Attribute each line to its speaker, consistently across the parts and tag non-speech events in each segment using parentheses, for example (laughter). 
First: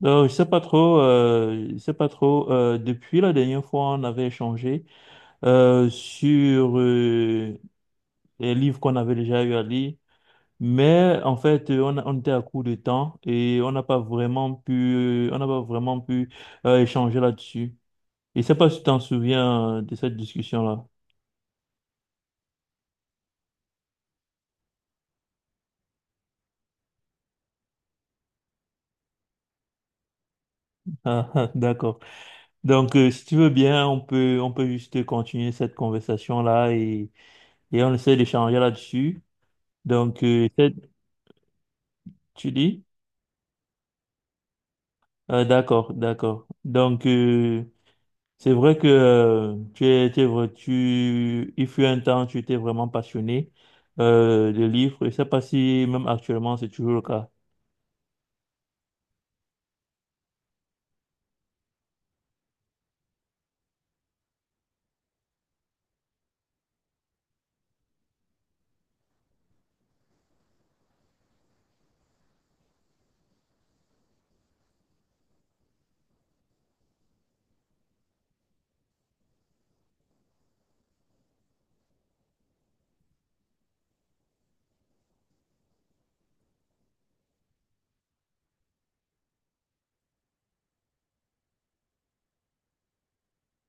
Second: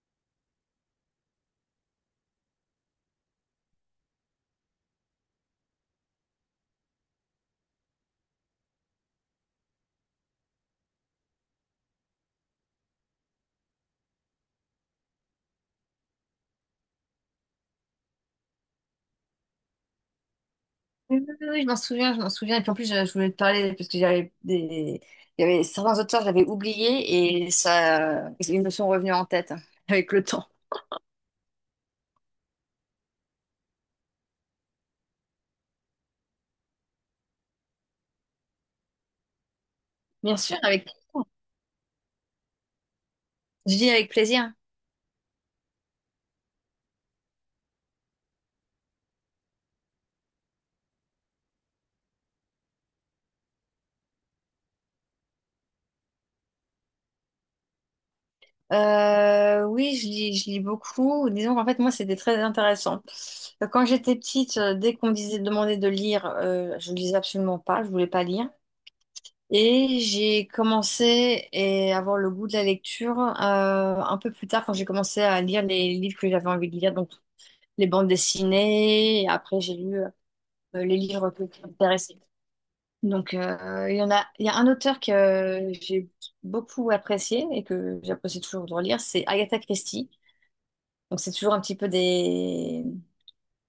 Speaker 1: Non, je sais pas trop, je sais pas trop. Depuis la dernière fois, on avait échangé sur les livres qu'on avait déjà eu à lire, mais en fait, on était à court de temps et on n'a pas vraiment pu échanger là-dessus. Et je sais pas si tu t'en souviens de cette discussion-là.
Speaker 2: Oui, oui, oui, oui, je m'en souviens, je m'en souviens. Et puis en plus, je voulais te parler parce que j'avais des... il y avait certains auteurs, j'avais oublié et ça, ils me sont revenus en tête (laughs) hein, avec le temps.
Speaker 1: Ah, (laughs) ah, d'accord. Donc, si tu veux bien, on peut juste continuer cette conversation-là, et on essaie d'échanger là-dessus. Donc,
Speaker 2: Bien sûr, avec,
Speaker 1: tu dis?
Speaker 2: je lis avec plaisir.
Speaker 1: D'accord, d'accord. Donc, c'est vrai que tu es il fut un temps, tu étais vraiment passionné de livres. Je ne sais pas si même actuellement c'est toujours le cas.
Speaker 2: Oui, je lis beaucoup. Disons qu'en fait, moi, c'était très intéressant. Quand j'étais petite, dès qu'on me demandait de lire, je ne lisais absolument pas, je voulais pas lire. Et à avoir le goût de la lecture un peu plus tard quand j'ai commencé à lire les livres que j'avais envie de lire. Donc, les bandes dessinées, et après j'ai lu qui m'intéressaient. Il y a un auteur que j'ai beaucoup apprécié et que j'apprécie toujours de relire, c'est Agatha Christie. Donc c'est toujours un petit peu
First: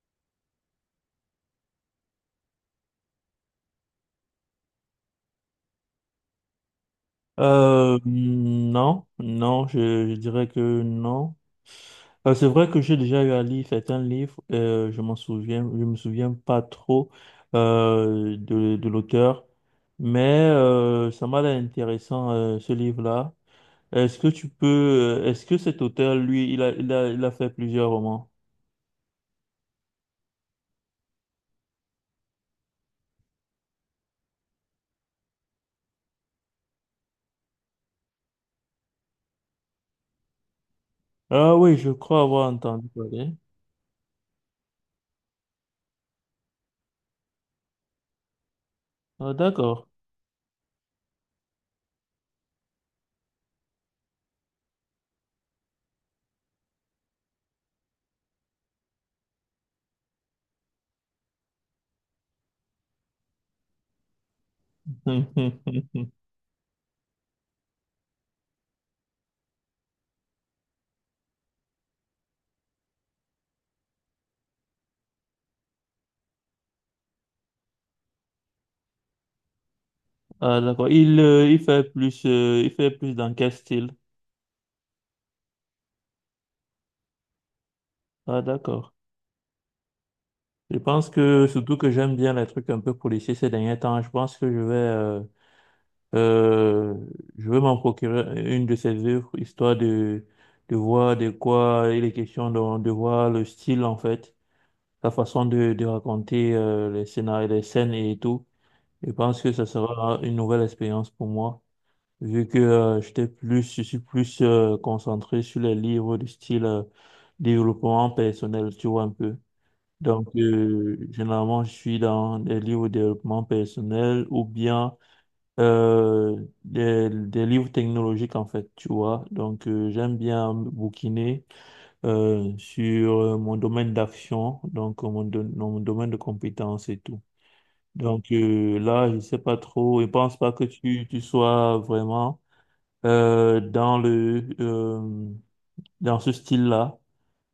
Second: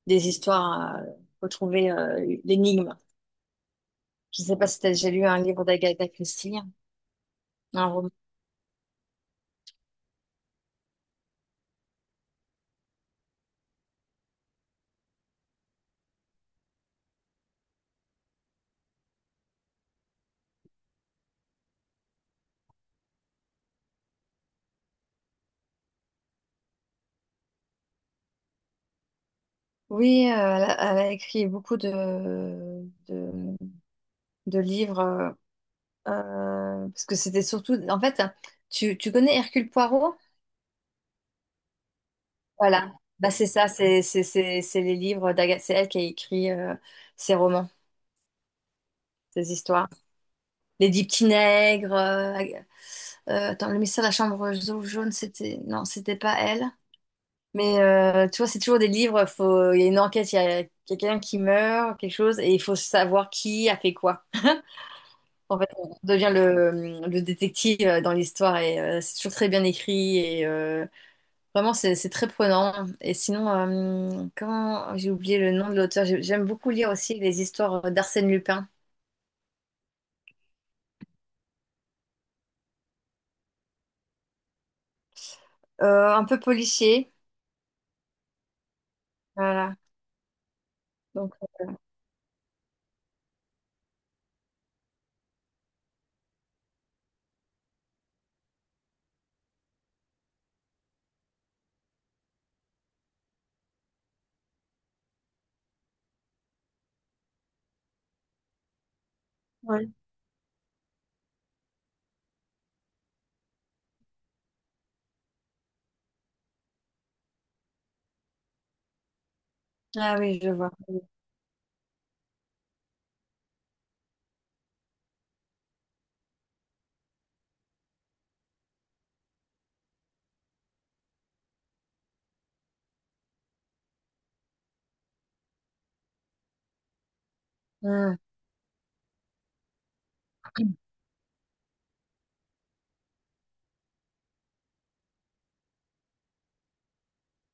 Speaker 2: des histoires à retrouver, l'énigme. Je ne sais pas si tu as déjà lu un livre d'Agatha Christie, un roman.
Speaker 1: Non, non, je dirais que non. C'est vrai que j'ai déjà eu à lire certains livres, je m'en souviens, je me souviens pas trop de l'auteur, mais ça m'a l'air intéressant ce livre-là. Est-ce que cet auteur, lui, il a fait plusieurs romans?
Speaker 2: Oui, elle a écrit beaucoup de livres, parce que c'était surtout, en fait, tu connais Hercule Poirot?
Speaker 1: Ah oui, je crois avoir entendu
Speaker 2: Voilà, bah,
Speaker 1: parler.
Speaker 2: c'est ça, c'est les livres d'Agathe, c'est elle qui a écrit ses romans,
Speaker 1: Ah,
Speaker 2: ses
Speaker 1: d'accord.
Speaker 2: histoires. Les Dix Petits Nègres, attends, le mystère de la chambre jaune, non, c'était pas elle. Mais tu vois, c'est toujours des livres, faut... il y a une enquête, il y a quelqu'un qui meurt, quelque chose, et il faut savoir qui a fait quoi. En fait, on
Speaker 1: (laughs)
Speaker 2: devient le détective dans l'histoire, et c'est toujours très bien écrit. Vraiment, c'est très prenant. Et sinon, comment j'ai oublié le nom de l'auteur. J'aime beaucoup lire aussi les histoires d'Arsène Lupin.
Speaker 1: Ah, d'accord. Il, il fait plus dans quel style?
Speaker 2: Un peu policier.
Speaker 1: Ah, d'accord.
Speaker 2: Voilà.
Speaker 1: Je pense
Speaker 2: Donc,
Speaker 1: que surtout que j'aime bien les trucs un peu policiers ces derniers temps. Je pense que euh, je vais m'en procurer une de ses œuvres, histoire de voir de quoi il est question, de voir le style en fait. Ta façon de raconter les scénarios, les scènes et tout. Je pense que ça sera une nouvelle expérience pour moi, vu que je suis plus concentré sur les livres du style développement personnel, tu vois un peu.
Speaker 2: ah
Speaker 1: Donc,
Speaker 2: oui, je vois.
Speaker 1: généralement, je suis dans des livres de développement personnel ou bien des livres technologiques, en fait, tu vois. Donc, j'aime bien bouquiner sur mon domaine d'action, donc mon domaine de compétences et tout.
Speaker 2: Hmm.
Speaker 1: Donc, là, je sais pas trop, je pense pas que tu sois vraiment euh, dans le euh, dans ce style-là.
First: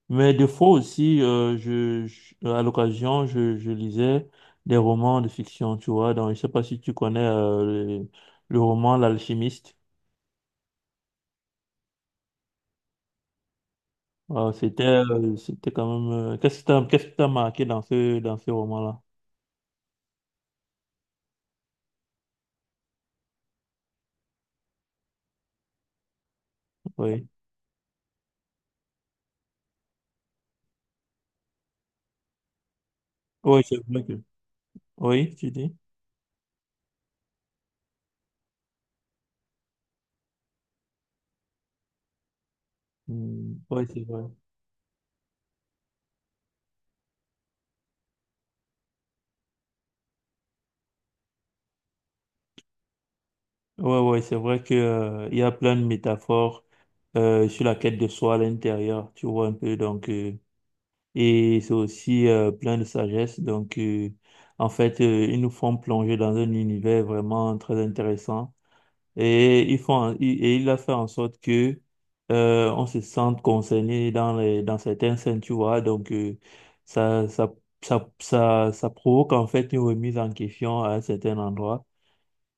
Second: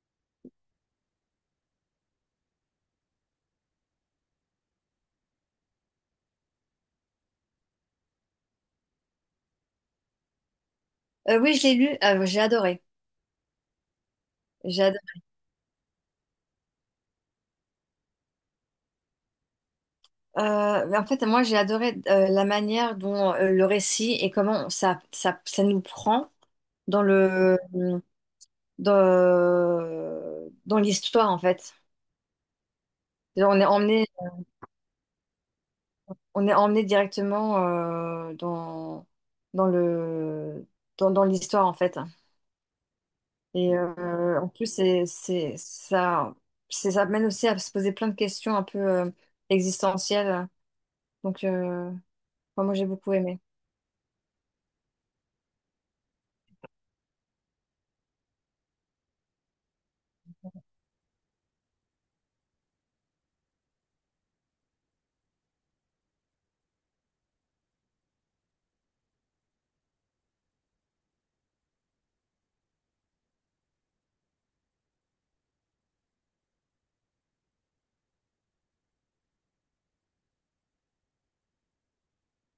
Speaker 1: Mais des fois aussi, à l'occasion, je lisais des romans de fiction, tu vois. Donc je sais pas si tu connais le, le roman L'Alchimiste.
Speaker 2: Oui, je l'ai lu. Ah, j'ai adoré. J'ai adoré.
Speaker 1: C'était quand même euh, qu'est-ce que t'as marqué dans ce roman-là?
Speaker 2: Mais en fait, moi, j'ai adoré la manière dont le récit et comment ça nous prend dans
Speaker 1: Oui.
Speaker 2: le dans, dans l'histoire, en fait. On
Speaker 1: Oui,
Speaker 2: est
Speaker 1: c'est vrai
Speaker 2: emmené
Speaker 1: que… Oui, tu dis?
Speaker 2: on est emmené directement euh, dans, dans le, dans l'histoire, en fait.
Speaker 1: Hmm.
Speaker 2: Et
Speaker 1: Oui, c'est vrai.
Speaker 2: en plus, ça mène aussi à se poser plein de questions un peu existentielles. Donc, euh, enfin, moi, j'ai beaucoup aimé.
Speaker 1: Ouais, ouais, c'est vrai que, il y a plein de métaphores sur la quête de soi à l'intérieur, tu vois un peu. Donc, et c'est aussi plein de sagesse. Donc, ils nous font plonger dans un univers vraiment très intéressant. Et ils font, et il a fait en sorte que on se sente concerné dans dans certaines scènes, tu vois. Donc, ça, ça, ça provoque en fait une remise en question à un certain endroit.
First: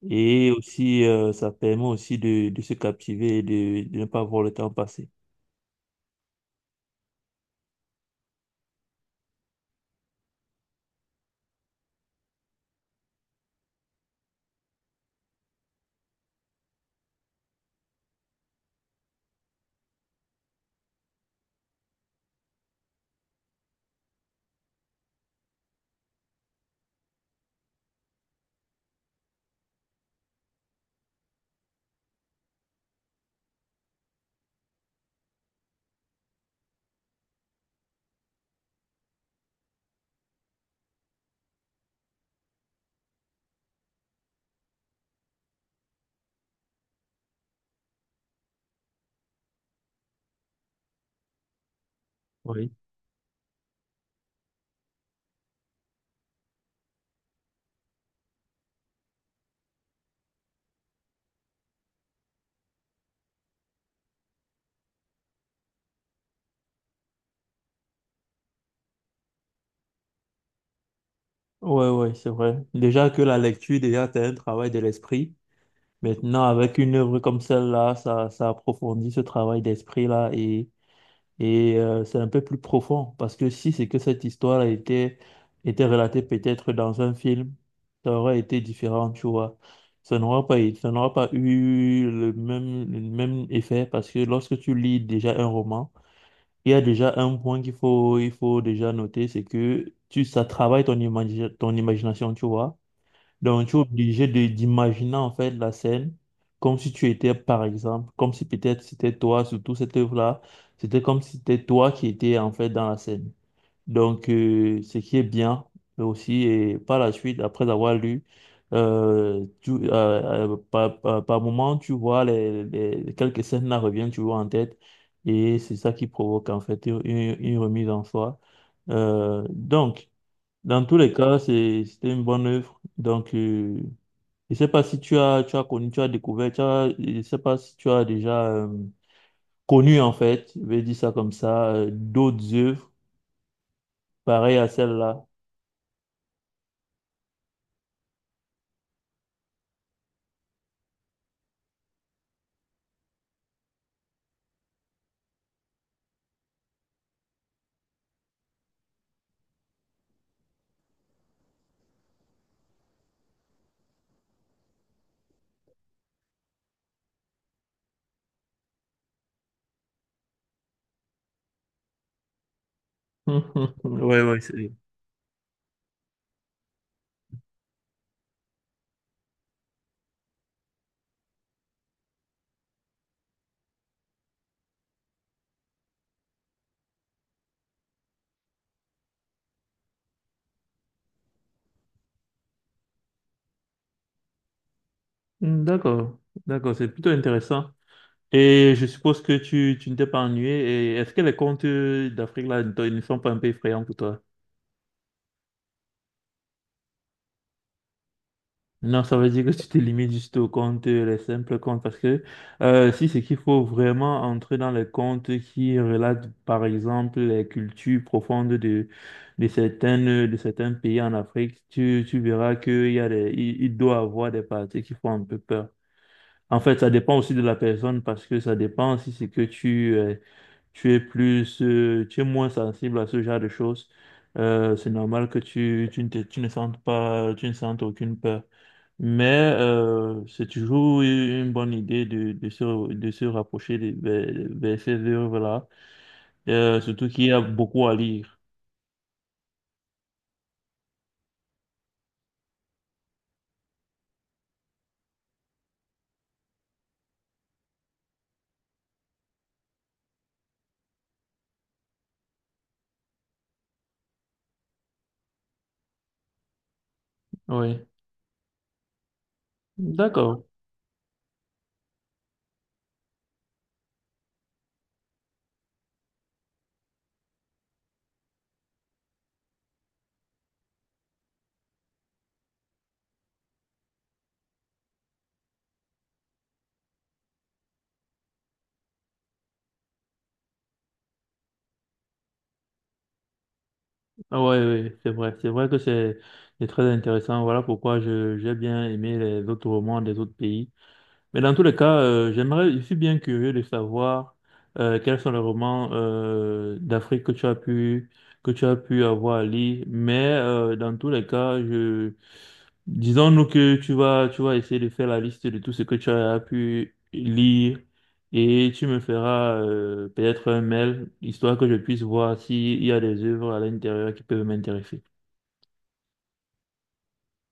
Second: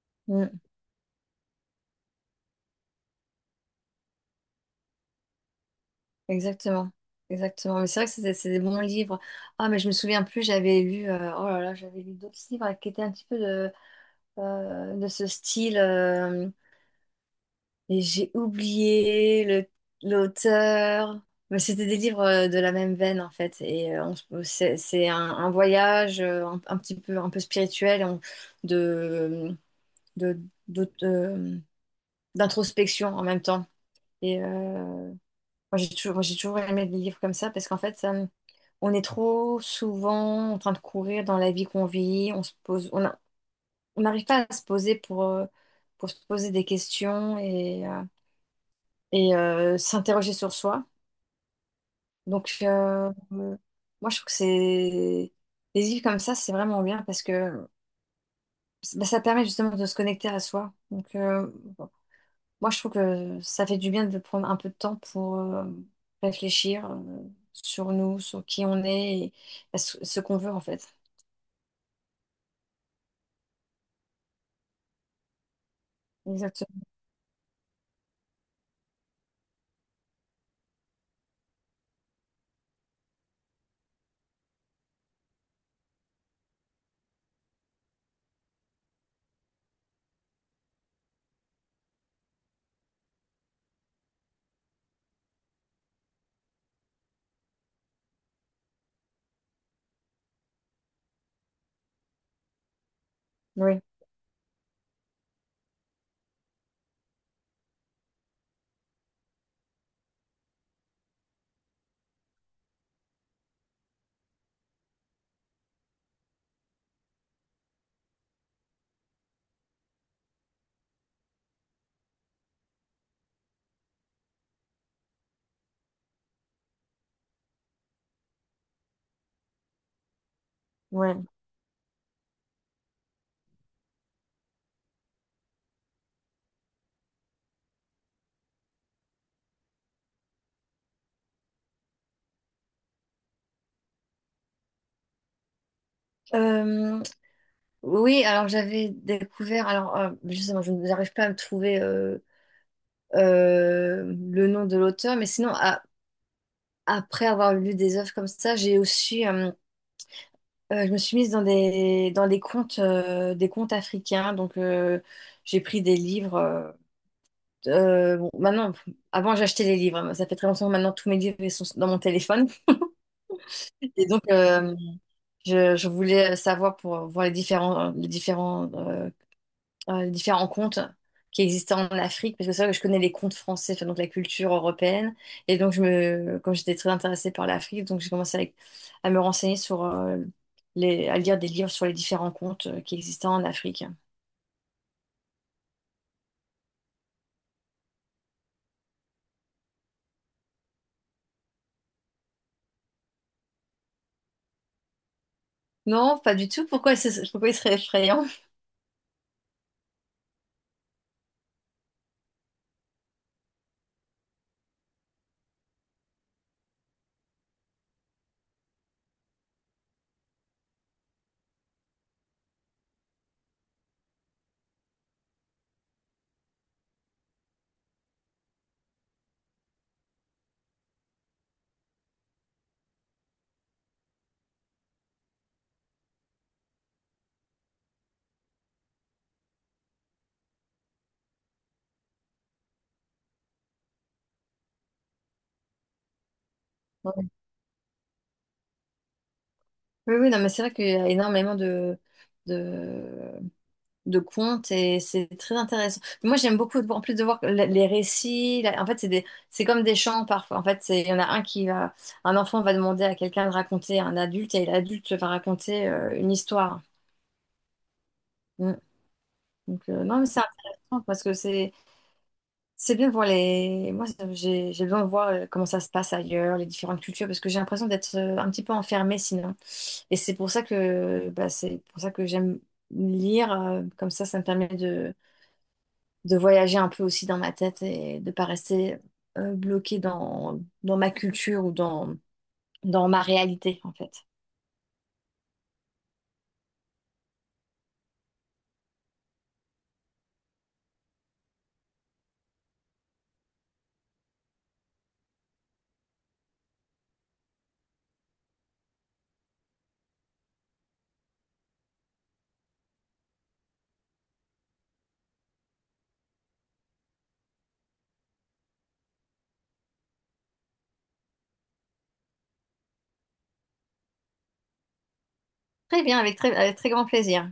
Speaker 1: Et
Speaker 2: Mm,
Speaker 1: aussi, ça permet aussi de se captiver et de ne pas voir le temps passer.
Speaker 2: exactement. Exactement. Mais c'est vrai que c'est des bons livres. Ah, mais je me souviens plus, j'avais lu, oh là là, j'avais lu d'autres livres qui étaient un petit peu de ce style. Et j'ai oublié l'auteur. Mais c'était des livres de la même veine en fait. Et c'est un voyage un petit peu un peu spirituel de, de- d'aut- euh, d'introspection en même temps. Et moi, j'ai toujours aimé les livres comme ça parce qu'en fait on est trop souvent en train de courir dans la vie qu'on vit. On n'arrive pas à se poser pour se poser des questions et s'interroger sur soi.
Speaker 1: Oui.
Speaker 2: Moi, je trouve que c'est... Les livres comme ça, c'est vraiment bien parce que bah, ça permet justement de se connecter à soi. Bon, moi, je trouve que ça fait du bien de prendre un peu de temps pour réfléchir sur nous, sur qui on est et bah, ce qu'on veut, en fait.
Speaker 1: Ouais, ouais, c'est vrai. Déjà que la lecture, déjà, c'est un travail de l'esprit. Maintenant, avec
Speaker 2: Exactement.
Speaker 1: une œuvre comme celle-là, ça approfondit ce travail d'esprit-là. Et c'est un peu plus profond, parce que si c'est que cette histoire a été, était relatée peut-être dans un film, ça aurait été différent, tu vois. Ça n'aura pas eu le même effet, parce que lorsque tu lis déjà un roman, il y a déjà un point il faut déjà noter, c'est que ça travaille ton imagination, tu vois. Donc, tu es
Speaker 2: Oui,
Speaker 1: obligé de d'imaginer en fait la scène comme si tu étais, par exemple, comme si peut-être c'était toi, surtout cette œuvre-là, c'était comme si c'était toi qui étais en fait dans la scène. Donc, ce qui est bien, mais aussi, et par la suite, après avoir lu, par moment, tu vois quelques scènes là reviennent, tu vois en tête, et c'est ça qui provoque en fait une remise en soi. Donc, dans tous les
Speaker 2: ouais.
Speaker 1: cas, c'était une bonne œuvre. Donc, je sais pas si tu as, tu as connu, tu as découvert, tu as, je sais pas si tu as déjà connu en fait, je vais dire ça comme ça, d'autres œuvres pareilles à celle-là.
Speaker 2: Euh, oui, alors j'avais découvert... Alors, justement, je n'arrive pas à me trouver... euh, le nom de l'auteur, mais sinon, ah, après avoir lu des œuvres comme ça, j'ai aussi, je me suis mise dans des contes africains. J'ai pris des livres. Bon, maintenant, avant, j'achetais les livres, hein. Ça fait très longtemps que maintenant, tous mes livres ils sont dans mon téléphone.
Speaker 1: (laughs)
Speaker 2: (laughs) Et
Speaker 1: Ouais,
Speaker 2: donc,
Speaker 1: ouais, c'est…
Speaker 2: je voulais savoir pour voir les différents différents contes qui existaient en Afrique, parce que c'est vrai que je connais les contes français, enfin, donc la culture européenne. Et donc, comme j'étais très intéressée par l'Afrique, donc j'ai commencé à me renseigner sur à lire des livres sur les différents contes qui existaient en Afrique.
Speaker 1: Hmm. D'accord, d'accord, c'est plutôt intéressant. Et je suppose que tu ne t'es pas ennuyé. Et est-ce que les contes d'Afrique là ne sont pas un peu effrayants pour toi?
Speaker 2: Non, pas du tout. Pourquoi il serait effrayant?
Speaker 1: Non, ça veut dire que tu te limites juste aux comptes, les simples comptes, parce que si c'est qu'il faut vraiment entrer dans les comptes qui relatent, par exemple, les cultures profondes de certaines, de certains pays en Afrique, tu verras qu'il y a il doit avoir des parties qui font un peu peur. En fait, ça dépend aussi de la personne, parce que ça dépend si c'est que tu es moins sensible à ce genre de choses. C'est normal que tu ne sentes pas, tu ne sentes aucune peur. Mais c'est toujours une bonne idée de, de se rapprocher vers ces œuvres-là. Surtout qu'il
Speaker 2: Ouais.
Speaker 1: y a beaucoup à lire.
Speaker 2: Oui, oui, non, mais c'est vrai qu'il y a énormément de contes et c'est très intéressant. Moi, j'aime beaucoup, en plus de voir les récits, en fait, c'est comme des chants parfois. En fait, c'est, il y en a un qui va, un enfant va demander à quelqu'un de raconter à un adulte et l'adulte va raconter une histoire.
Speaker 1: Oui,
Speaker 2: Mm. Non, mais c'est
Speaker 1: d'accord.
Speaker 2: intéressant parce que c'est bien de voir les, moi, j'ai besoin de voir comment ça se passe ailleurs, les différentes cultures, parce que j'ai l'impression d'être un petit peu enfermée sinon. Et c'est pour ça que, bah, c'est pour ça que j'aime lire, comme ça me permet de voyager un peu aussi dans ma tête et de pas rester bloquée dans ma culture ou dans ma réalité, en fait.
Speaker 1: Ah ouais, ouais, c'est vrai. C'est vrai que c'est très intéressant. Voilà pourquoi j'ai bien aimé les autres romans des autres pays. Mais dans tous les cas, j'aimerais, je suis bien curieux de savoir quels sont les romans d'Afrique que tu as pu avoir à lire. Mais dans tous les cas, je disons-nous que tu vas essayer de faire la liste de tout ce que tu as pu lire, et tu me feras peut-être un mail, histoire que je puisse voir s'il y a des œuvres à l'intérieur qui peuvent m'intéresser.
Speaker 2: Très bien, avec très grand plaisir.